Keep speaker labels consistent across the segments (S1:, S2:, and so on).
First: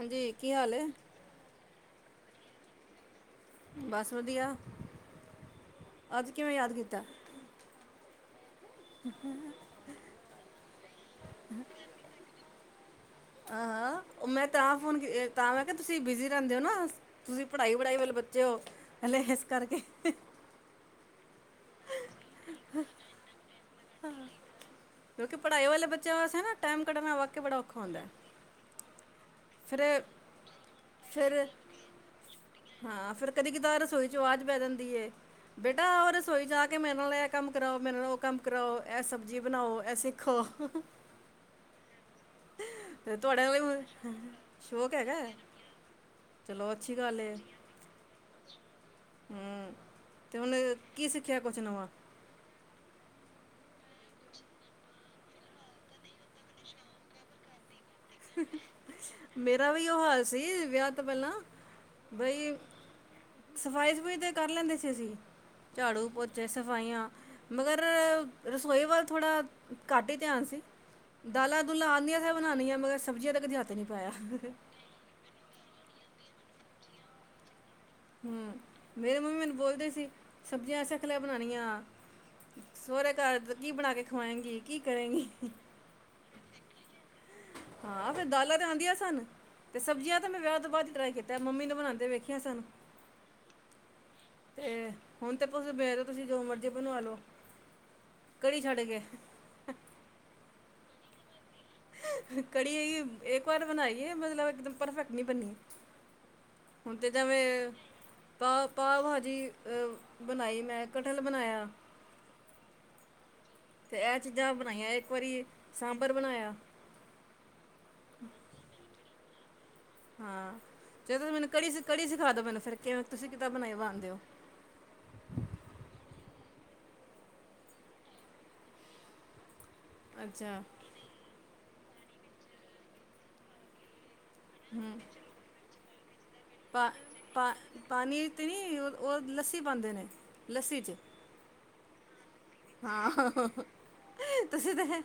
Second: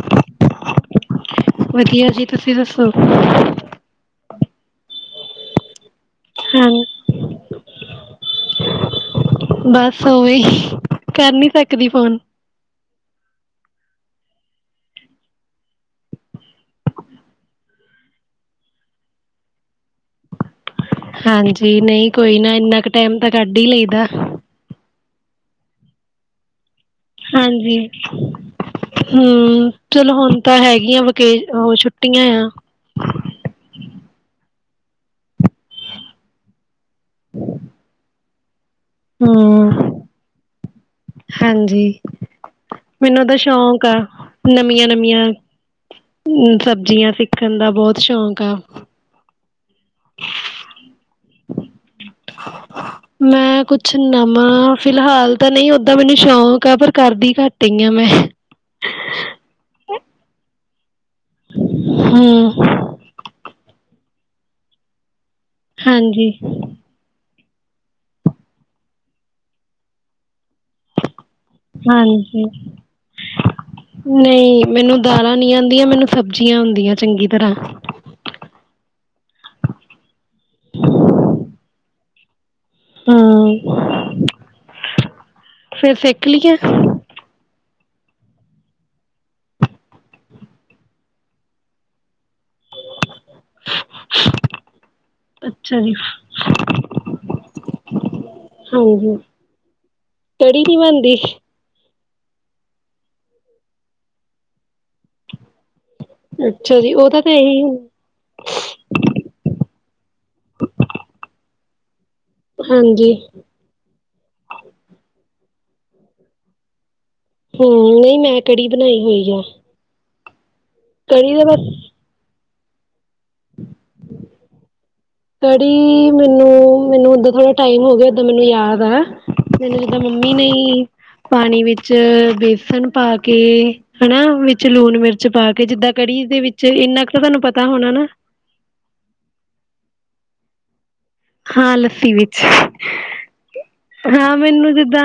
S1: ਹਾਂਜੀ, ਕੀ ਹਾਲ ਏ?
S2: ਵਧੀਆ ਜੀ, ਤੁਸੀਂ ਦੱਸੋ?
S1: ਬਸ ਵਧੀਆ। ਅੱਜ ਕਿਵੇਂ
S2: ਹਾਂ
S1: ਯਾਦ ਕੀਤਾ? ਹੂਹੂ
S2: ਬਸ ਉਵੇ ਹੀ, ਕਰ ਨੀ ਸਕਦੀ ਫੋਨ?
S1: ਆਹਾਂ ਓ ਮੈਂ ਤਾਂ, ਫੋਨ ਤਾਂ ਮੈਂ ਕਿਹਾ ਤੁਸੀਂ ਬਿਜੀ ਰਹਿੰਦੇ ਹੋ ਨਾ। ਤੁਸੀਂ ਪੜ੍ਹਾਈ ਵੜਾਈ ਵਾਲੇ ਬੱਚੇ ਓ, ਹਲੇ ਇਸ ਕਰਕੇ।
S2: ਹਾਂਜੀ, ਨਹੀਂ ਕੋਈ ਨਾ, ਇੰਨਾ ਕੁ ਟਾਈਮ ਤਾਂ ਕੱਢ ਹੀ ਲਈਦਾ।
S1: ਕਿਉਂਕਿ ਪੜ੍ਹਾਈ ਵਾਲੇ ਬੱਚਿਆਂ ਵਾਸਤੇ ਨਾ, ਟਾਈਮ ਕੱਢਣਾ ਵਾਕੇ ਬੜਾ ਔਖਾ ਹੁੰਦਾ ਐ।
S2: ਹੂ, ਚਲੋ ਹੁਣ ਤਾਂ ਹੈਗੀਆਂ, ਵਕੇ
S1: ਫਿਰ
S2: ਉਹ ਛੁੱਟੀਆਂ ਆ।
S1: ਹਾਂ ਫੇਰ ਕਦੇ ਕੇਦਾਰ ਰਸੋਈ ਚੋ ਆਵਾਜ਼ ਪੈ ਜਾਂਦੀ ਏ। ਬੇਟਾ ਆਉ ਰਸੋਈ ਚ ਆ ਕੇ ਮੇਰੇ ਨਾਲ ਐ ਕੰਮ ਕਰਾਓ, ਮੇਰੇ ਨਾਲ ਓ ਕੰਮ ਕਰਾਓ, ਐ ਸਬਜ਼ੀ
S2: ਹੂੰ
S1: ਬਣਾਓ, ਐ ਸਿੱਖੋ
S2: ਹਾਂਜੀ।
S1: ਤੇ
S2: ਮੈਨੂੰ ਤਾ
S1: ਤੁਹਾਡੇ ਨਾਲ ਵੀ
S2: ਸ਼ੌਂਕ ਆ, ਨਵੀਆਂ-
S1: ਸ਼ੌਕ ਹੈਗਾ
S2: ਨਵੀਆਂ
S1: ਹੈ?
S2: ਹੂੰ
S1: ਚਲੋ ਅੱਛੀ
S2: ਸਬਜ਼ੀਆਂ
S1: ਗੱਲ ਹੈ
S2: ਸਿੱਖਣ ਦਾ ਬਹੁਤ ਸ਼ੌਕ ਆ
S1: ਹੂੰ ਤੇ ਹੁਨ ਕੀ ਸਿੱਖਿਆ ਕੁਜ ਨਵਾ
S2: ਹ [inaudible] ਮੈਂ ਕੁਛ ਨਵਾਂ ਫਿਲਹਾਲ ਤਾਂ ਨਹੀਂ ਓਦਾਂ ਮੈਨੂੰ ਸ਼ੌਂਕ ਆ ਪਰ ਕਰਦੀ ਘੱਟ ਈ ਹਾਂ ਮੈਂ
S1: ਮੇਰਾ ਵੀ ਉਹ ਹਾਲ ਸੀ ਵਿਆਹ ਤੋਂ ਪਹਿਲਾਂ ਬਈ
S2: ਹੂੰ
S1: ਸਫ਼ਾਈ -ਸਫੂਈ ਤੇ ਕਰ ਲੈਂਦੇ ਸੀ ਅਸੀਂ ਝਾੜੂ-
S2: ਹਾਂਜੀ।
S1: ਪੋਚੇ ਸਫਾਈਆਂ ਮਗਰ ਰਸੋਈ ਵੱਲ ਥੋੜ੍ਹਾ ਘੱਟ ਹੀ ਧਿਆਨ ਸੀ ਦਾਲਾਂ ਦੁਲਾਂ ਆਂਦੀਆਂ ਸੀ
S2: ਹਾਂਜੀ
S1: ਬਣਾਣੀਆਂ ਮਗਰ ਸਬਜ਼ੀਆਂ ਦਾ ਕਦੇ ਹੱਥ ਨਹੀਂ ਪਾਇਆ
S2: ਨਹੀਂ ਮੈਨੂੰ ਦਾਲਾਂ ਨੀ ਆਂਦੀਆਂ, ਮੈਨੂੰ ਸਬਜ਼ੀਆਂ ਆਂਦੀਆਂ ਚੰਗੀ ਤਰ੍ਹਾਂ
S1: ਹੂੰ ਮੇਰੇ ਮੰਮੀ ਮੈਨੂੰ ਬੋਲਦੇ ਸੀ, ਸਬਜ਼ੀਆਂ ਸਿੱਖ ਲੈ ਬਣਾਣੀਆਂ ਸਹੁਰੇ ਘਰ ਕੀ ਬਣਾ
S2: ਹਾਂ।
S1: ਕੇ ਖਵਾਏਗੀ ਕੀ ਕਰੇਗੀ
S2: ਫੇਰ ਸਿੱਖਲੀਆਂ
S1: ਹਾਂ ਫੇਰ ਦਾਲਾਂ ਤੇ ਆਦੀਆਂ ਸਨ ਤੇ ਸਬਜ਼ੀਆਂ ਤਾਂ ਮੈਂ ਵਿਆਹ ਤੋਂ ਬਾਅਦ ਟਰਾਈ ਕੀਤਾ ਮੰਮੀ ਨੂੰ ਬਣਾਂਦੇ ਵੇਖੀਆਂ ਸਨ ਫੇਰ ਹੁਣ ਤੇ ਤੁਸੀਂ
S2: ਅੱਛਾ ਜੀ।
S1: ਮੇਰੇ ਕੋ ਜੋ ਮਰਜ਼ੀ ਬਣਵਾ ਲੋ ਕੜੀ ਛੱਡ ਕੇ।
S2: ਹਾਂਜੀ ਕੜੀ ਕਿ ਬਣਦੀ
S1: ਕੜੀ ਇੱਕ ਵਾਰ ਬਣਾਈਏ ਮਤਲਬ ਇਕ ਦਮ ਪਰਫੈਕਟ ਨਹੀਂ ਬੰਨੀ।
S2: ਅੱਛਾ ਜੀ
S1: ਹੁਣ ਤੇ
S2: ਉਹਦਾ ਤਾਂ ਤਾਂ ਇਹੀ
S1: ਜਵੇਂ ਪਾ ਪਾਓ ਭਾਜੀ ਬਣਾਈ ਮੈਂ ਕਠਲ ਬਣਾਇਆ।
S2: ਹਾਂਜੀ।
S1: ਤੇ ਇਹ ਚੀਜ਼ਾਂ ਬਣਾਈਆਂ, ਇੱਕ ਵਾਰੀ ਸਾਂਬਰ ਬਣਾਇਆ।
S2: ਹਮ ਨਹੀਂ ਮੈਂ ਕੜੀ ਬਣਾਈ ਹੋਈ ਆ
S1: ਹਾਂ, ਜੇ ਤੁਸੀਂ
S2: ਦਾ
S1: ਮੈਨੂੰ
S2: ਬਸ
S1: ਕੜੀ ਕੜੀ ਸਿਖਾਦੋ ਮੈਨੂੰ, ਫਿਰ ਕਿਵੇਂ ਤੁਸੀਂ ਕਿੱਦਾਂ ਬਣਾਈ ਬਣਾਦੇ ਹੋ।
S2: ਕੜੀ ਮੈਨੂੰ ਮੈਨੂੰ ਓਦਾਂ ਥੋੜਾ ਟਾਈਮ ਹੋ ਗਿਆ, ਏਦਾਂ ਮੈਨੂੰ ਯਾਦ ਆ ਮੈਨੂੰ ਮੰਮੀ ਨੇ
S1: ਅੱਛਾ
S2: ਪਾਣੀ ਵਿੱਚ ਬੇਸਨ ਪਾ ਕੇ ਹੈਨਾ ਮੰਮੀ। ਵਿਚ ਲੂਣ ਮਿਰਚ ਪਾ ਕੇ ਜਿੱਦਾਂ ਕੜੀ ਦੇ ਵਿੱਚ
S1: ਪਾ
S2: ਇੰਨਾ ਕੁ ਤਾਂ ਤੁਹਾਨੂੰ
S1: ਪਾ
S2: ਪਤਾ ਹੋਣਾ ਨਾ
S1: ਪਾਣੀ ਤੇ ਉਹ ਲੱਸੀ ਪਾਂਦੇ ਨੇ ਲੱਸੀ 'ਵਿਚ
S2: ਹਾਂ ਲੱਸੀ ਵਿੱਚ
S1: ਹਾਂ, ਹਾਂ, ਹਾਂ।
S2: ਹਾਂ, ਮੈਨੂੰ ਜਿੱਦਾਂ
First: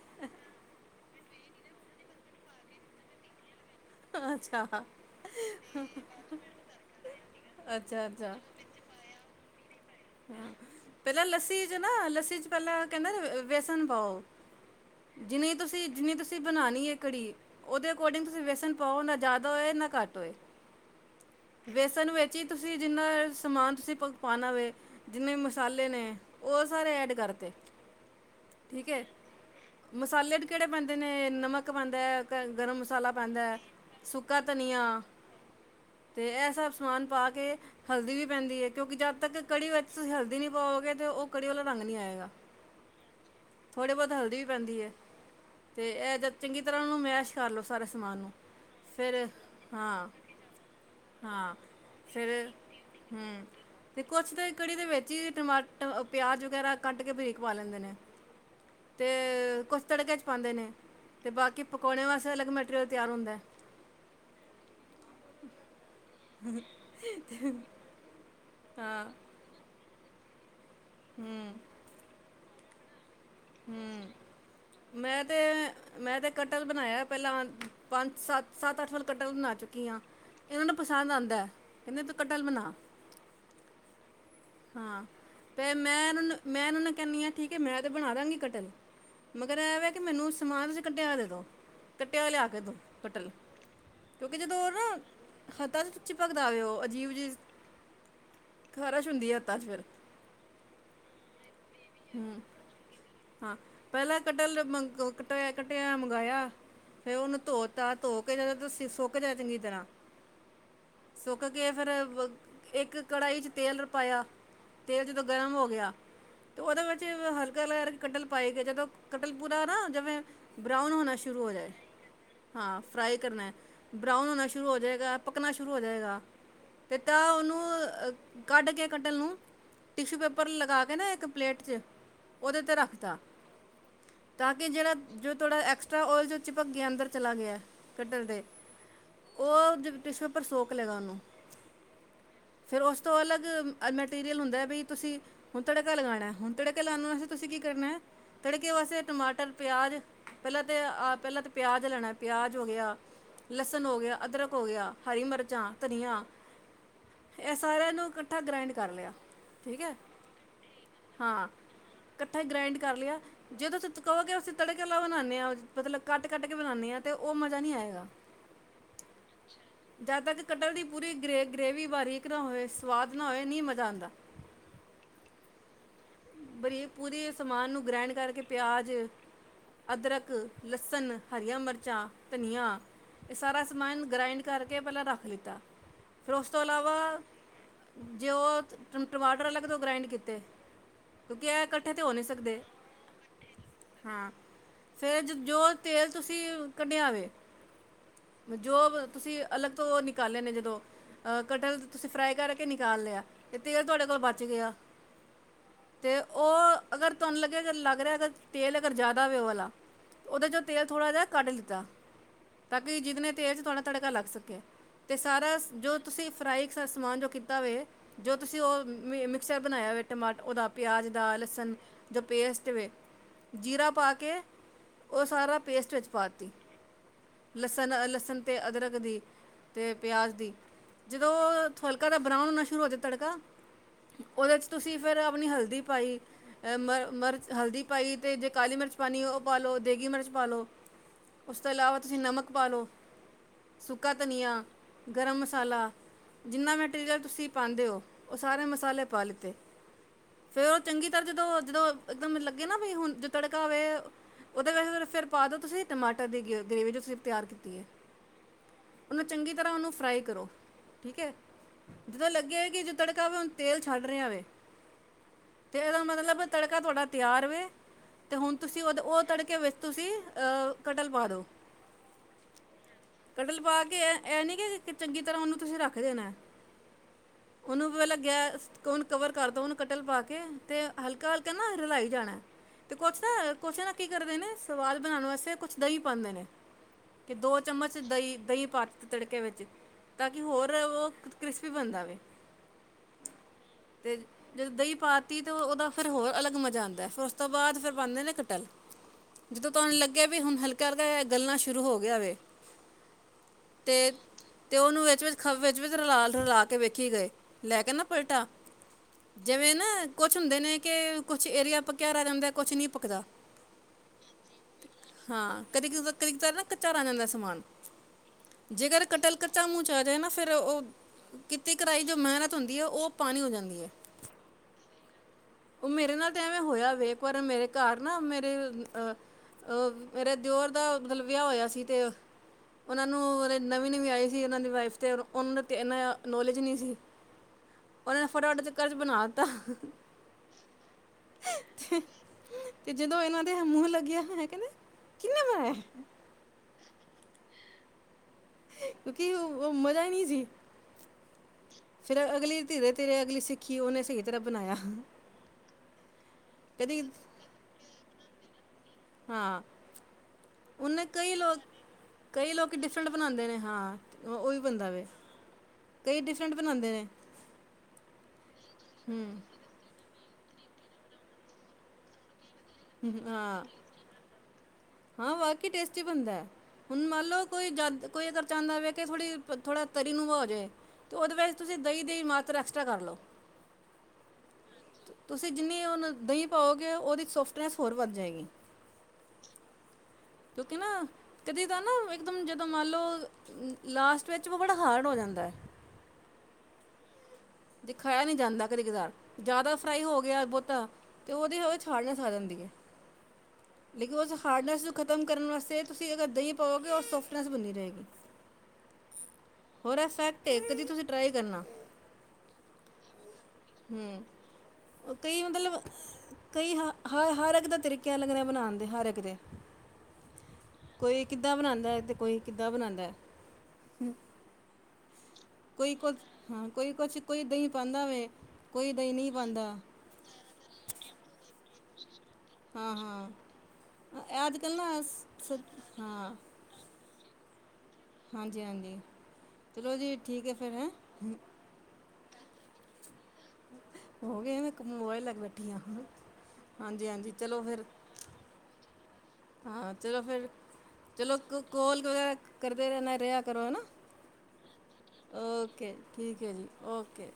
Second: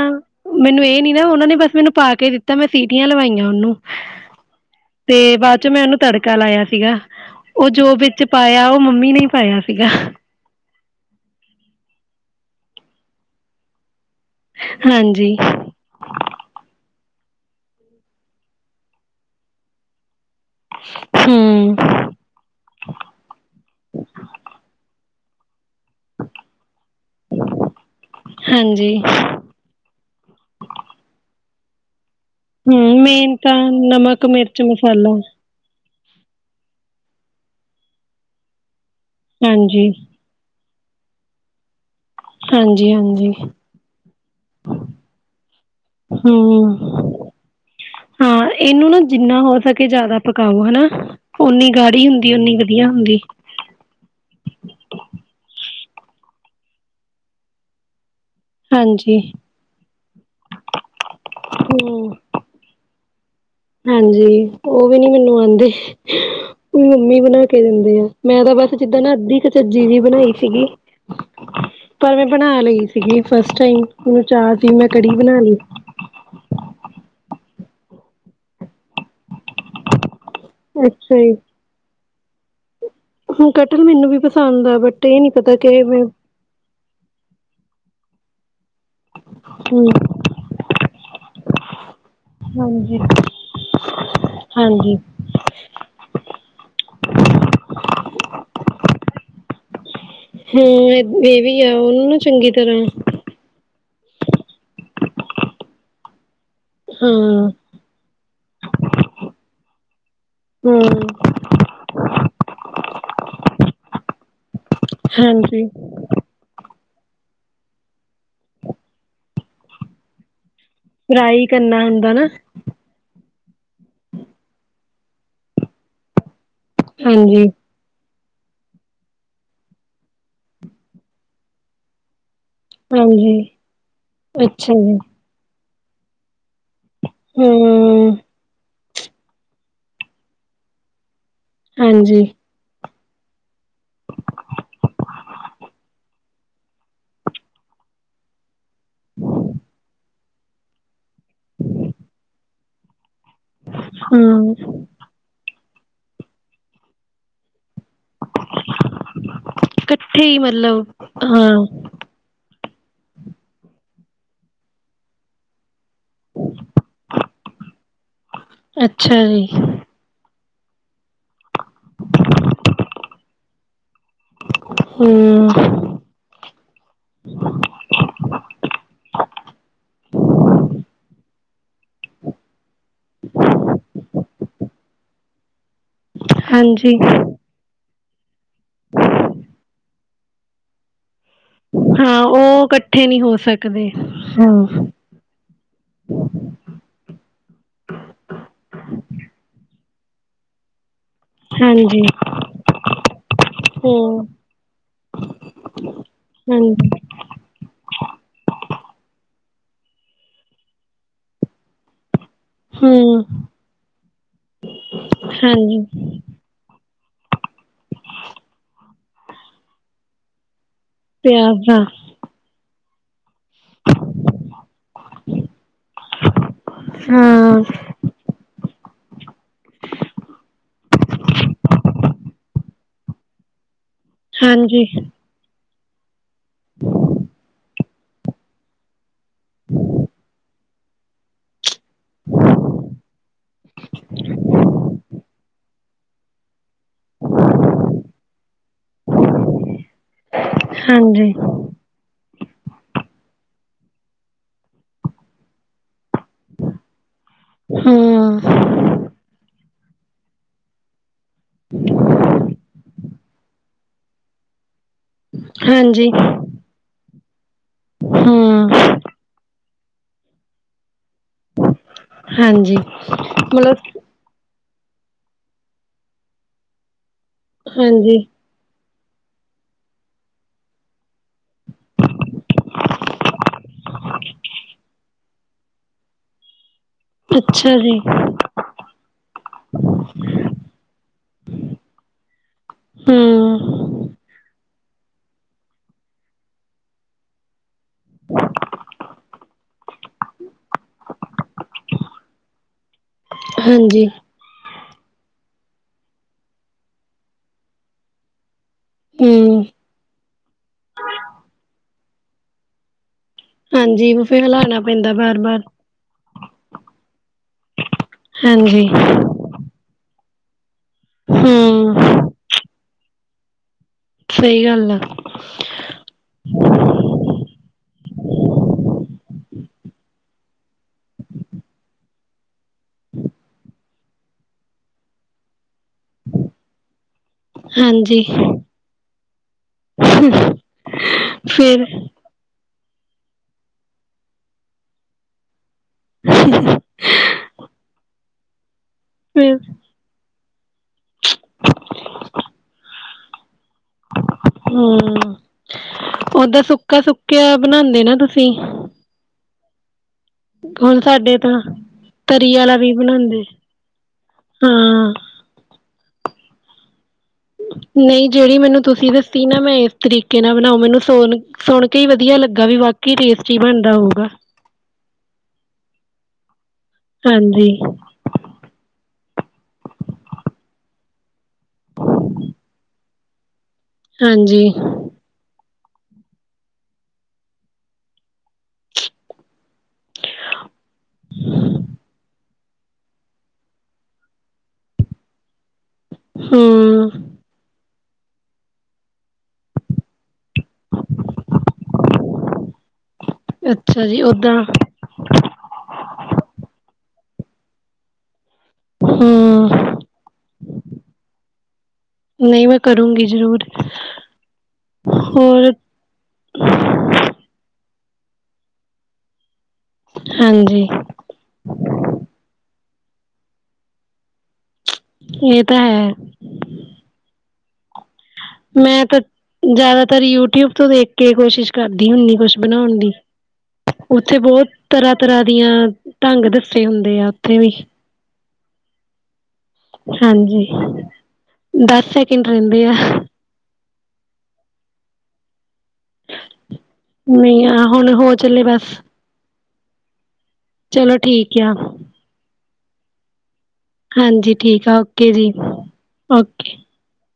S2: ਮੈਨੂੰ ਇਹ ਨੀ ਨਾ ਉਹਨਾਂ ਨੇ ਬਸ ਮੈਨੂੰ ਪਾ ਕੇ ਦਿੱਤਾ, ਮੈਂ ਸੀਟੀਆਂ ਲਵਾਈਆਂ ਉਹਨੂੰ
S1: ਅੱਛਾ।
S2: ਤੇ ਬਾਅਦ ਚ ਮੈਂ ਉਹਨੂੰ ਤੜਕਾ ਲਾਇਆ ਸੀਗਾ, ਉਹ ਜੋ
S1: ਅੱਛਾ
S2: ਵਿੱਚ
S1: ਅੱਛਾ
S2: ਪਾਇਆ ਉਹ ਮੰਮੀ ਨੇ ਪਾਇਆ ਸੀਗਾ [unintelligible]
S1: ਪਹਿਲਾਂ ਲੱਸੀ ਚ ਨਾ ਲੱਸੀ ਚ ਪਹਿਲਾਂ ਕਹਿੰਦੇ ਬੇਸਨ ਪਾਓ
S2: ਹਾਂਜੀ
S1: ਜਿੰਨੀ ਤੁਸੀਂ ਜਿੰਨੀ ਤੁਸੀਂ ਬਨਾਣੀ ਏ ਕੜੀ ਉਹਦੇ ਅਕੋਰਡਿੰਗ ਤੁਸੀਂ ਬੇਸਨ ਪਾਓ ਨਾ ਜ਼ਿਆਦਾ ਹੋਏ ਨਾ ਘੱਟ ਹੋਏ
S2: ਅ [inaudible]
S1: ਬੇਸਨ ਵਿੱਚ ਹੀ ਤੁਸੀਂ ਜਿੰਨਾ ਸਮਾਨ ਤੁਸੀਂ ਪਾਉਣਾ ਵੇ ਜਿੰਨੀ ਮਸਾਲੇ ਨੇ ਉਹ ਸਾਰੇ ਐਡ ਕਰਤੇ ਠੀਕ
S2: ਹਾਂਜੀ
S1: ਏ ਮਸਾਲੇ ਕਿਹੜੇ ਪੈਂਦੇ ਨੇ ਨਮਕ ਪੈਣਦਾ ਏ ਗਰਮ
S2: ਹੂੰ
S1: ਮਸਾਲਾ
S2: ਮੇਨ ਤਾਂ
S1: ਪੈਂਦਾ
S2: ਨਮਕ
S1: ਸੁੱਕਾ
S2: ਮਿਰਚ
S1: ਧਨੀਆ
S2: ਮਸਾਲਾ
S1: ਤੇ ਇਹ ਸਭ ਸਮਾਨ ਪਾ ਕੇ, ਹਲਦੀ ਵੀ ਪੈਂਦੀ ਏ ਕਿਉਂਕਿ ਜਦ ਤੱਕ ਕੜੀ
S2: ਹਾਂਜੀ
S1: ਵਿੱਚ ਤੁਸੀਂ ਹਲਦੀ ਨਹੀਂ ਪਾਓਗੇ ਤੇ ਉਹ ਕੜੀ ਵਾਲਾ ਰੰਗ ਨੀ ਆਏਗਾ,
S2: ਹਾਂਜੀ ਹਾਂਜੀ
S1: ਥੋੜ੍ਹੀ ਬਹੁਤ ਹਲਦੀ ਵੀ ਪੈਂਦੀ ਏ ਤੇ ਇਹ ਜ ਚੰਗੀ ਤਰ੍ਹਾਂ ਉਹਨਾਂ ਨੂੰ
S2: ਹੂੰ
S1: ਮੈਸ਼ ਕਰ ਲਉ ਸਾਰਾ ਸਮਾਨ ਨੂੰ
S2: ਹਾਂ ਇਹਨੂੰ ਨਾ
S1: ਫਿਰ
S2: ਜਿੰਨਾ ਹੋ ਸਕੇ
S1: ਹਾਂ
S2: ਜ਼ਿਆਦਾ ਪਕਾਓ ਹਨਾ
S1: ਹਾਂ
S2: ਓਨੀ ਗਾੜੀ ਹੁੰਦੀ
S1: ਫਿਰ
S2: ਓਨੀ ਵਧੀਆ ਹੁੰਦੀ
S1: ਹੂੰ ਤੇ ਕੁਛ ਤਾਂ ਕੜੀ ਦੇ ਵਿੱਚ ਹੀ ਟਮਾਟਰ ਪਿਆਜ ਵਗੈਰਾ ਕੱਟ ਕੇ ਬਰੀਕ ਪਾ ਲੈਂਦੇ ਨੇ ਤੇ
S2: ਹਾਂਜੀ
S1: ਕੁਛ ਤੜਕੇ ' ਪਾਉਂਦੇ ਨੇ ਤੇ ਬਾਕੀ
S2: ਹੂੰ
S1: ਪਕੋੜੇ ਵਾਸਤੇ ਅਲੱਗ ਮੈਟੀਰੀਅਲ ਤਿਆਰ ਹੁੰਦਾ
S2: ਹਾਂਜੀ ਉਹ ਵੀ ਨੀ ਮੈਨੂੰ ਆਉਂਦੇ ਉਹ ਮੰਮੀ ਬਣਾ ਕੇ ਦਿੰਦੇ ਆ ਮੈਂ ਤਾਂ ਬਸ ਜਿੱਦਾਂ
S1: ਹਾਂ
S2: ਨਾ ਅੱਧੀ ਸਜਵੀ ਜਿਹੀ ਬਣਾਈ ਸੀਗੀ
S1: ਹੂੰ
S2: ਪਰ ਮੈਂ ਬਣਾ ਲਈ ਸੀਗੀ ਫਸਟ ਟਾਈਮ
S1: ਹੂੰ
S2: ਉਹਨੂੰ ਚਾਅ ਸੀ ਮੈਂ ਕੜੀ ਬਣਾਣੀ
S1: ਮੈਂ ਤਾਂ ਕਟਲ ਬਣਾਇਆ ਪਹਿਲਾਂ ਪੰਜ ਸੱਤ ਸੱਤ ਅੱਠ ਵੱਲ ਕਟਲ ਬਣਾ ਚੁੱਕੀ ਹਾਂ। ਇਹਨਾਂ ਨੂੰ ਪਸੰਦ
S2: ਅੱਛਾ ਜੀ
S1: ਆਉਂਦਾ ਕਹਿੰਦੇ ਤੂੰ ਕਟਲ ਬਣਾ
S2: ਹੁਣ ਕਟਲ ਮੈਨੂੰ ਵੀ ਪਸੰਦ ਆ
S1: ਹਾਂ
S2: ਬਟ ਇਹ ਨੀ ਪਤਾ
S1: ਤੇ ਮੈ
S2: ਕਿਵੇਂ
S1: ਇਹਨਾਂ ਨੂੰ ਮੈਂ ਇਹਨਾਂ ਨੂੰ ਕਹਿੰਨੀ ਆ ਠੀਕ ਹੈ ਮੈਂ ਤੇ ਬਣਾਉਣ ਦੀ ਕਟਲ ਮਗਰ ਇਹ
S2: ਹੂੰ
S1: ਵੇ ਕਿ ਮੈਨੂੰ ਸਮਾਨ ਕੱਢਿਆ ਦੇ ਦੋ ਕੱਟਿਆ ਹੋ ਕੇ ਲਿਆ ਕੇ ਦੋ
S2: ਹਾਂਜੀ
S1: ਕੱਟਲ ਕਿਉਂਕਿ ਜਦੋਂ ਓ ਨਾ
S2: ਹਾਂਜੀ।
S1: ਹੱਥਾਂ ਚ ਚਿਪਕਦਾ ਏ ਉਹ ਅਜੀਬ ਜੀ ਖਾਰਸ਼ ਹੁੰਦੀ ਹੈ ਹੱਥਾਂ ਚ ਫਿਰ
S2: ਹੋਰ ਬੇਬੀ ਆ ਉਹਨੂੰ ਚੰਗੀ ਤਰ੍ਹਾਂ
S1: ਹਾਂ ਪਹਿਲਾਂ ਕਟਲ ਮਗ ਕਟ ਕਟੀਆਂ ਮੰਗਾਇਆ ਫਿਰ ਉਹਨੂੰ
S2: ਹਾਂ
S1: ਧੋ ਤਾਂ ਧੋ ਕੇ ਜਦੋਂ ਤੁਸੀਂ ਸੁਕ ਜੇ ਚੰਗੀ ਤਰ੍ਹਾਂ
S2: ਹੂੰ,,,
S1: ਅੱਗੇ ਫਿਰ ਇੱਕ ਕੜਾਹੀ 'ਚ ਤੇਲ ਪਾਇਆ ਤੇਲ ਜਦੋਂ ਗਰਮ
S2: ਹਾਂਜੀ
S1: ਹੋ ਗਿਆ ਤੇ ਉਹ ਦੇ ਵਿੱਚ ਹਲ ਅਗਰ ਕਟਲ ਪਾਏ ਗਏ ਜਦੋਂ ਕਟਲ ਪੂਰਾ ਨਾ ਜਿਵੇਂ ਬਰਾਊਨ ਹੋਣਾ ਸ਼ੁਰੂ
S2: ਫਰਾਈ
S1: ਹੋ ਜਾਏ
S2: ਕਰਨਾ ਹੁੰਦਾ ਨਾ
S1: ਹਾਂ ਫਰਾਈ ਕਰਨਾ ਬਰਾਊਨ ਹੋਣਾ ਸ਼ੁਰੂ ਹੋ ਜਾਏਗਾ ਪਕਣਾ ਸ਼ੁਰੂ ਹੋ ਜਾਏਗਾ ਤੇ ਤਾਂ
S2: ਹਾਂਜੀ
S1: ਉਹਨੂੰ ਕੱਢ ਕੇ ਕਟਲ ਨੂੰ ਟਿਸ਼ੂ ਪੇਪਰ ਲਗਾ ਕੇ ਨਾ ਇੱਕ ਪਲੇਟ ਚ ਉਹਦੇ 'ਤੇ ਰੱਖਦਾ
S2: ਹਾਂਜੀ।
S1: ਤਾਂ ਕਿ
S2: ਅੱਛਾ
S1: ਜਿਹੜਾ
S2: ਜੀ
S1: ਜੋ ਥੋੜਾ ਐਕਸਟਰਾ ਓਇਲ ਜੋ ਚਿਪਕ ਗਿਆ ਅੰਦਰ ਚਲਾ ਗਿਆ
S2: ਹੂੰ
S1: ਕਟਲ ਤੇ ਉਹ ਜਦੋ ਟਿਸ਼ੂ ਪੇਪਰ ਸੋਕ ਲਗਾ ਉਹਨੂੰ
S2: ਹਾਂਜੀ
S1: ਫਿਰ ਉਸ ਤੋਂ ਅਲੱਗ ਅ ਮਟੀਰੀਅਲ ਹੁੰਦਾ ਹੈ ਵੀ ਤੁਸੀਂ ਹੁਣ ਤੜਕਾ ਲਗਾਉਣਾ ਹੁਣ ਤੜਕੇ ਲਗਾਉਣਾ ਤੁਸੀਂ ਕੀ ਕਰਨਾ ਹੈ ਤੜਕੇ ਵਾਸੇ ਟਮਾਟਰ ਪਿਆਜ ਪਹਿਲਾਂ ਤੇ ਆਹ ਪਹਿਲਾਂ ਤੇ ਪਿਆਜ ਲੈਣਾ ਪਿਆਜ ਹੋ ਗਿਆ ਲਸਣ ਹੋ ਗਿਆ
S2: ਹੂੰ
S1: ਅਦਰਕ ਹੋ ਗਿਆ। ਹਾਏ ਮਿਰਚਾਂ ਧਨੀਆ ਇਹ ਸਾਰਿਆਂ ਨੂੰ ਇਕੱਠਾ ਗ੍ਰੈਂਡ ਕਰ ਲਿਆ ਠੀਕ ਹੈ
S2: ਇਕੱਠੇ ਹੀ ਮਤਲਬ
S1: ਹਾਂ। ਇਕੱਠਾ ਗ੍ਰੈਂਡ ਕਰ ਲਿਆ ਜਦੋਂ ਤਦ ਕਹੋਗੇ ਅਸੀਂ ਤੜਕੇ ਵਾਲਾ ਬਣਾਉਂਦੇ ਹਾਂ ਮਤਲਬ ਘੱਟ ਘੱਟ ਕੇ ਬਣਾਉਂਦੇ ਹਾਂ ਤੇ ਉਹ ਮਜ਼ਾ ਨਹੀਂ ਆਏਗਾ
S2: ਅੱਛਾ ਜੀ
S1: ਜਦ ਤੱਕ ਕਟਲ ਦੀ ਪੂਰੀ ਗ੍ਰੇ ਗ੍ਰੇਵੀ ਬਾਰੀਕ ਨਾ ਹੋਏ ਸਵਾਦ ਨਾ ਹੋਏ ਨਹੀਂ ਮਜ਼ਾ ਆਉਂਦਾ
S2: ਹੂੰ,,,
S1: ਬਰੀ ਪੂਰੀ ਸਮਾਨ ਨੂੰ ਗ੍ਰੈਂਡ ਕਰਕੇ ਪਿਆਜ ਅਦਰਕ, ਲਸਣ, ਹਰੀਆਂ ਮਿਰਚਾਂ, ਧਨੀਆ। ਇਹ ਸਾਰਾ ਸਮਾਨ ਗ੍ਰਾਈਂਡ ਕਰਕੇ ਪਹਿਲਾਂ ਰੱਖ ਲਿੱਤਾ, ਫਿਰ ਉਸ ਤੋਂ
S2: ਹਾਂਜੀ
S1: ਇਲਾਵਾ ਜੇ ਉਹ ਟਮਾਟਰ ਅਲੱਗ ਤੋਂ ਗਰਾਇੰਡ ਕੀਤੇ ਕਿਉਂਕਿ ਇਹ ਇਕੱਠੇ ਤਾਂ ਹੋ
S2: ਹਾਂ
S1: ਨਹੀਂ
S2: ਉਹ
S1: ਸਕਦੇ
S2: ਇਕੱਠੇ ਨਹੀਂ ਹੋ ਸਕਦੇ
S1: ਹਾਂ ਫਿਰ ਜੋ ਤੇਲ ਤੁਸੀਂ ਕੱਢਿਆ ਵੇ ਜੋ ਤੁਸੀਂ ਅਲੱਗ ਤੋਂ ਨਿਕਾਲੇ ਜਦੋਂ ਅ ਕਟਲ
S2: ਹਾਂਜੀ
S1: ਤੁਸੀਂ ਫਰਾਈ ਕਰਕੇ ਨਿਕਾਲ ਲਿਆ ਤੇ ਤੇਲ ਤੁਹਾਡੇ
S2: ਹਮ
S1: ਕੋਲ ਬਚ ਗਿਆ। ਤੇ
S2: ਹਾਂਜੀ
S1: ਉਹ ਅਗਰ ਤੁਹਾਨੂੰ ਲੱਗੇਗਾ ਲੱਗ ਰਿਹਾ ਤੇਲ ਅਗਰ ਜ਼ਿਆਦਾ ਹੋ ਵਾਲਾ ਉਹਦੇ ਚੋਂ ਤੇਲ ਥੋੜਾ ਜਿਹਾ ਕੱਢ ਲਿੱਤਾ ਤਾਂ ਕਿ ਜਿਤਨੇ
S2: ਹਮ
S1: ਤੇਲ 'ਚ ਤੁਹਾਡਾ ਤੜਕਾ ਲੱਗ ਸਕੇ ਤੇ ਸਾਰਾ
S2: ਹਾਂਜੀ
S1: ਜੋ ਤੁਸੀਂ ਫਰਾਈ ਸ ਸਮਾਨ ਜੋ ਕੀਤਾ ਵੇ ਜੋ ਤੁਸੀਂ ਉਹ ਮ ਮਿਕਸਰ ਬਣਾਇਆ ਟਮਾਟ ਉਹਦਾ ਪਿਆਜ਼ ਦਾ,
S2: ਪਿਆਜ
S1: ਲਸਨ
S2: ਦਾ
S1: ਜੋ ਪੇਸਟ ਵੇ ਜੀਰਾ ਪਾ ਕੇ ਉਹ ਸਾਰਾ ਪੇਸਟ ਵਿੱਚ ਪਾ ਤੀ
S2: ਹਾਂ
S1: ਲਸਨ ਅ ਲਸਨ ਤੇੇ ਅਦਰਕ ਦੀ ਤੇ ਪਿਆਜ਼ ਦੀ, ਜਦੋਂ ਹਲਕਾ ਦਾ ਬਰਾਉਨ ਹੋਣਾ ਸ਼ੁਰੂ ਹੋ ਜਾ ਤੜਕਾ ਉਹਦੇ 'ਚ
S2: ਹਾਂਜੀ
S1: ਤੁਸੀਂ ਫਿਰ ਆਪਣੀ ਹਲਦੀ ਪਾਈ, ਮ ਮਰ ਹਲਦੀ ਪਾਈ ਅਤੇ ਜੇ ਕਾਲੀ ਮਿਰਚ ਪਾਣੀ ਉਹ ਪਾ ਲਉ, ਦੇਗੀ ਮਿਰਚ ਪਾ ਲਓ, ਉਸ ਤੋਂ ਇਲਾਵਾ ਤੁਸੀਂ ਨਮਕ ਪਾ ਲਓ ਸੁੱਕਾ ਧਨੀਆ, ਗਰਮ ਮਸਾਲਾ ਜਿੰਨਾ ਮਟੀਰੀਅਲ ਤੁਸੀਂ ਪਾਉਂਦੇ ਹੋ, ਉਹ ਸਾਰੇ ਮਸਾਲੇ ਪਾ ਲਿੱਤੇ ਫੇਰ ਉਹ ਚੰਗੀ ਤਰ
S2: ਹਾਂਜੀ
S1: ਜਦੋਂ ਜਦੋਂ ਇੱਕਦਮ ਲੱਗੇ ਨਾ ਵੀ ਹੁਣ ਜੋ ਤੜਕਾ ਹੋਵੇ ਉਹਦੇ ਵੈਸ ਫਿਰ ਪਾ ਦੋ ਤੁਸੀਂ ਟਮਾਟਰ ਦੀ ਗਿ ਗ੍ਰਰੇਵੀ 'ਚ ਤੁਸੀਂ ਤਿਆਰ ਕੀਤੀ ਐ,
S2: ਹਮ
S1: ਉਹਨੂੰ ਚੰਗੀ ਤਰ੍ਹਾਂ ਉਹਨੂੰ ਫਰਾਈ ਕਰੋ, ਠੀਕ ਹੈ? ਜਦੋਂ ਲੱਗੇ ਕਿ ਜੋ ਤੜਕਾ ਵੇ ਹੁਣ ਤੇਲ ਛੱਡ ਰਿਹਾ ਵੇ ਤੇ ਇਹਦਾ
S2: ਹਾਂਜੀ
S1: ਮਤਲਬ ਤੜਕਾ ਤੁਹਾਡਾ ਤਿਆਰ ਵੇ ਤੇ ਹੁਣ
S2: ਹਮ
S1: ਤੁਸੀਂ ਤੇ ਉਹਦੇ ਉਹ ਤੜਕੇ ਵਿੱਚ ਤੁਸੀਂ ਅਹ ਕਟਲ ਪਾ ਦੋ।
S2: ਹਾਂਜੀ।
S1: ਕਟਲ
S2: ਮਤਲਬ
S1: ਪਾ ਕੇ ਇਹ ਨੀ ਕਿ ਚੰਗੀ ਤਰ੍ਹਾਂ ਉਹਨੂੰ ਤੁਸੀਂ ਰੱਖ ਦੇਣਾ। ਉਹਨੂੰ
S2: ਹਾਂਜੀ
S1: [inaudible] ਨੂੰ ਕਵਰ ਕਰਦੋ ਉਹਨੂੰ ਕਟਲ ਪਾ ਕੇ ਤੇ ਹਲਕਾ-ਹਲਕਾ ਨਾ ਰਲਾਈ ਜਾਣਾ। ਤੇ ਕੁਛ ਨਾ ਕੁਛ ਨਾ ਕੀ ਕਰਦੇ ਨੇ ਸਵਾਦ ਬਣਾਉਣ ਵਾਸਤੇ ਕੁਛ ਦਹੀਂ ਪਾਉਂਦੇ ਨੇ। ਕਿ ਦੋ
S2: ਅੱਛਾ ਜੀ
S1: ਚਮਚ ਦਹੀਂ ਦਹੀਂ ਪਾਤੀ ਤੜਕੇ ਵਿੱਚ, ਤਾਂ ਕਿ ਹੋਰ ਉਹ ਕ੍ਰਿਸਪੀ ਬਣਦਾਵੇ।
S2: ਹਮ
S1: ਤੇ ਜਦੋਂ ਦਹੀਂ ਪਾਤੀ ਤਾਂ ਉਹਦਾ ਫਿਰ ਹੋਰ ਅਲੱਗ ਮਜ਼ਾ ਆਉਂਦਾ, ਫਿਰ ਉਸ ਤੋਂ ਬਾਅਦ ਫਿਰ ਪਾਉਂਦੇ ਨੇ ਕਟਲ, ਜਦੋਂ ਤੁਹਾਨੂੰ ਲੱਗਿਆ ਵੀ ਹੁਣ ਹਲਕਾ ਹਲਕਾ ਅ ਗੱਲਣਾ ਸ਼ੁਰੂ ਹੋ ਗਿਆ ਵੇ
S2: ਹਾਂਜੀ
S1: ਤੇ ਤੇ ਉਹਨੂੰ ਵਿੱਚ ਵਿੱਚ ਖੱਪ ਵਿੱਚ ਵਿੱਚ ਰਲਾਲ ਰਲਾ ਕੇ ਵੇਖੀ ਗਏ, ਲੈ ਕੇ ਨਾ ਪਲਟਾ?
S2: ਹਮ
S1: ਜਿਵੇਂ ਨਾ ਕੁਛ ਹੁੰਦੇ ਨੇ, ਕਿ ਕੁਛ ਏਰੀਆ ਪੱਕਿਆ ਰਹਿ ਜਾਂਦਾ ਕੁਛ ਨਹੀਂ ਪਕਦਾ
S2: ਹਾਂਜੀ, ਫਿਰ ਹਲਾਉਣਾ ਪੈਂਦਾ ਬਾਰ-ਬਾਰ।
S1: ਕਦੀ ਕਦੀ ਨਾ ਕੱਚਾ ਰਹਿ ਜਾਂਦਾ ਸਮਾਨ
S2: ਹਾਂਜੀ
S1: ਜੇਕਰ ਕਟਲ ਕੱਚਾ ਮੂੰਹ ਚ ਆ ਜਾਏ ਨਾਲ ਫਿਰ ਉਹ ਕੀਤੀ ਕਰਾਈ ਜੋ
S2: ਹਮ
S1: ਮਿਹਨਤ ਹੁੰਦੀ ਹੈ, ਉਹ ਪਾਣੀ ਹੋ ਜਾਂਦੀ ਏ।
S2: ਸਹੀ ਗੱਲ ਆ।
S1: ਉਹ ਮੇਰੇ ਨਾਲ ਤੇ ਐਵੇਂ ਹੋਇਆ ਵੇ, ਪਰ ਮੇਰੇ ਘਰ ਨਾ ਮੇਰੇ ਅ ਉਹ ਮੇਰੇ ਦਿਓਰ ਦਾ ਮਤਲਬ ਵਿਆਹ ਹੋਇਆ ਸੀ ਤੇ ਉਹਨਾਂ ਨੂੰ ਨਵੀਂ ਨਵੀਂ ਆਈ ਸੀ ਉਹਨਾਂ ਦੀ ਵਾਈਫ ਤੇ ਉਹਨਾਂ ਦਾ ਇਨਾ ਨੌਲੇਜ ਨਹੀਂ ਸੀ। ਉਹਨਾਂ
S2: ਹਾਂਜੀ
S1: ਨੇ ਫਟਾਫਟ ਦੇ ਚੱਕਰ ਚ ਬਣਾ ਤਾ
S2: ਫਿਰ
S1: [inaudible] ਤੇ ਜਦੋਂ ਇਹਨਾਂ ਦੇ ਮੂੰਹ ਲੱਗਿਆਂ, ਇਹ ਕਹਿੰਦੇ ਕਿੰਨੇ ਬਣਾਇਆ?
S2: [inaudible]
S1: ਕਿਉਂਕਿ-
S2: ਫੇਰ?
S1: ਉਹ ਮਜ਼ਾ ਹੀ ਨਹੀਂ ਸੀ। ਫੇਰ ਅਗਲੀ ਧੀਰੇ- ਤੇਰੇ ਅਗਲੀ ਉਹਨੇ ਸਹੀ ਤਰ੍ਹਾਂ ਬਣਾਇਆ
S2: ਹਮ, ਓਦਾ ਸੁੱਕਾ
S1: ਕਦੀ
S2: ਸੁੱਕਿਆ ਬਣਾਉਦੇ ਨਾ ਤੁਸੀਂ?
S1: ਹਾਂ [inaudible]
S2: ਹੁਣ
S1: ਉਹਨੇ ਕਈ
S2: ਸਾਡੇ ਤਾਂ
S1: ਲੋਕ ਕਈ
S2: ਤਰੀ
S1: ਲੋਕੀ
S2: ਵਾਲਾ ਵੀ
S1: ਡਿਫਰੈਂਟ
S2: ਬਣਾਉਂਦੇ
S1: ਬਣਾਦੇ ਨੇ ਹਾਂ, ਓਈ ਬਣਦਾ ਵੇ।
S2: ਹਾਂ
S1: ਕਈ ਡਿਫਰੈਂਟ ਬਣਾ ਦੇ ਨੇ।
S2: ਨਈ ਜੇੜੀ ਮੈਨੂੰ ਤੁਸੀਂ
S1: ਹਮ
S2: ਦੱਸੀ ਨਾ ਮੈ ਏ। ਤਰੀਕੇ ਨਾਲ ਬਣਾਓ ਮੈਨੂੰ ਸੋਣ, ਸੋਣ ਕੇ ਈ ਵਧੀਆ ਲੱਗਾ ਵੀ ਬਾਕੀ ਟੇਸਟੀ
S1: ਹਾਂ
S2: ਬਣਦਾ ਹੋਊਗਾ।
S1: ਹਾਂ ਵਾਕੇ ਟੇਸਟੀ ਬਣਦਾ, ਹੁਣ ਮੱਨ ਲਓ ਕੋਈ
S2: ਹਾਂਜੀ
S1: ਜਾਦ। ਕੋਈ ਅਗਰ ਚਾਦਾ ਹੋਵੇ ਕੇ ਥੋੜੀ, ਥੋੜਾ ਤਰੀ ਨਵਾ ਜੇ ਤੇ ਓਦੇ ਵੇ ਤੁਸੀਂ ਦਈ ਦੀ ਮਾਤਰਾ ਐਕਸਟ੍ਰਾ ਕੱਰ ਲੋ।
S2: ਹਾਂਜੀ।
S1: ਤੁਸੀਂ ਜਿੰਨੀ ਹੋਣ ਦਹੀਂ ਪਾਓਗੇ, ਓਦੀ ਸੋਫਟਨੈਸ ਹੋਰ ਵੱਧ ਜਾਏਗੀ। ਕੇਉਕਿ ਨਾ। ਕਦੀ ਤਾਂ ਨਾ ਏਕਦਮ ਜਦੋਂ ਮੱਨ ਲੋ, ਲਾਸਟ ਵੇਚ ਵੋ ਬੜਾ ਹਾਰਡ ਹੋ ਜਾਦੈ।
S2: ਹਾਂ।
S1: ਦਿਖਾਆ ਨੀ ਜਾਂਦਾ, ਕਦੀ-ਕਦਾਰ ਜਾਦਾ ਫਰਾਈ ਹੋ ਗੇਆ ਬੋ। ਤਾ ਓਦੇ-ਓਦੇ ਚ ਹਾਰਡਨੈਸ ਆ ਜਾਂਦੀ ਏ,
S2: ਅੱਛਾ
S1: ਲੇਕਿਨ
S2: ਜੀ
S1: ਓਸ
S2: ਓਦਾਂ
S1: ਹਾਰਡਨੈਸ। ਖਤਮ ਕਰਨ ਵਾਸਤੇ ਤੁਸੀ ਅਗਰ ਦਈ ਪਾਓਗੇ ਔ ਸੋਫਟਨੈਸ ਬਣੀ ਰਏਗੀ।
S2: ਹੁ।
S1: ਥੋਰਾ ਸੈਟ ਏ, ਕਦੀ ਤੁਸੀਂ ਟਰਾਈ ਕਰਨਾ।
S2: ਨਈ ਮੈ ਕਰੂੰ।
S1: ਹੂੰ, ਕਈ
S2: ਹੋਰ
S1: ਮਤਲਬ, ਕਈ ਹ। ਹੱਏ ਹੱਰ ਏਕ ਦੇ ਤਰੀਕੇ ਅਲਗ ਨੇ ਬਣਾਣ ਦੇ, ਹਰ ਏਕ ਦੇ।
S2: ਹਾਂਜੀ।
S1: ਕੋਈ ਕਿੱਦਾਂ ਬਣਾਦੈ ਤੇ ਕੋਈ ਕਿੱਦਾਂ ਬਣਾਦੈ ਹ।
S2: ਇਹ ਤਾਂ
S1: ਕੋਈ
S2: ਹੈ
S1: ਕੁਛ ਹਾਂ, ਕੋਈ ਕੁਛ ਕੋਈ ਦਈ ਪਾਦਾ ਵੇ। ਕੋਈ
S2: ਮੈਂ
S1: ਦਹੀਂ
S2: ਤ,
S1: ਨਹੀਂ ਪਾਉਂਦਾ
S2: ਜਾਦਾਤਰ ਯੂਟਿਊਬ ਤੋ ਦੇਖ ਕੇ ਕੋਸ਼ਿਸ਼। ਕਰਦੀ ਹੁੰਣੀ ਕੋਛ
S1: ਹਾਂ
S2: ਬਣਾਓਣ ਦੀ, ਓਥੇ
S1: ਹਾਂ ਅੱਜ
S2: ਬੋਤ
S1: ਕੱਲ੍ਹ ਨਾ
S2: ਤਰ੍ਹਾਂ-ਤਰ੍ਹਾਂ
S1: ਸ
S2: ਦੀਆਂ,
S1: ਹਾਂ
S2: ਟਾਂਗ ਦ ਸੇ ਹੁੰਦੇ ਆ ਓਥੇ ਵੀ।
S1: ਹਾਂਜੀ-ਹਾਂਜੀ, ਚਲੋ ਜੀ ਠੀਕ ੲੈ ਫੇਰ ਹੈ।
S2: ਦੱਸ ਸੈਕਿੰਡ ਰੈਂਦੇ ਆ।
S1: ਹੋਗੇ ਨੇ ਏਕ ਮੋਬਾੲਲ ਲੈ ਕੇ ਬੈਠੀ ਆ।
S2: ਨਈ ਆ ਹੋਣ ਹੋ ਚੱਲੇ ਬੱਸ।
S1: ਹਾਂ ਚਲੋ ਫੇਰ ਚਲੋ ਕ
S2: ਠੀਕ ਆ।
S1: ਕੋਲ ਗਗੈਰਾ ਕਰਦੇ ਰੇਣਾ ਰੇਆ ਕਰੋ ਹਨਾ।
S2: ਹਾਂਜੀ ਠੀਕ ਆ ਓਕੇ ਜੀ,
S1: ਠੀਕ ਹੈ ਜੀ
S2: ਓਕੇ।
S1: ਓਕੇ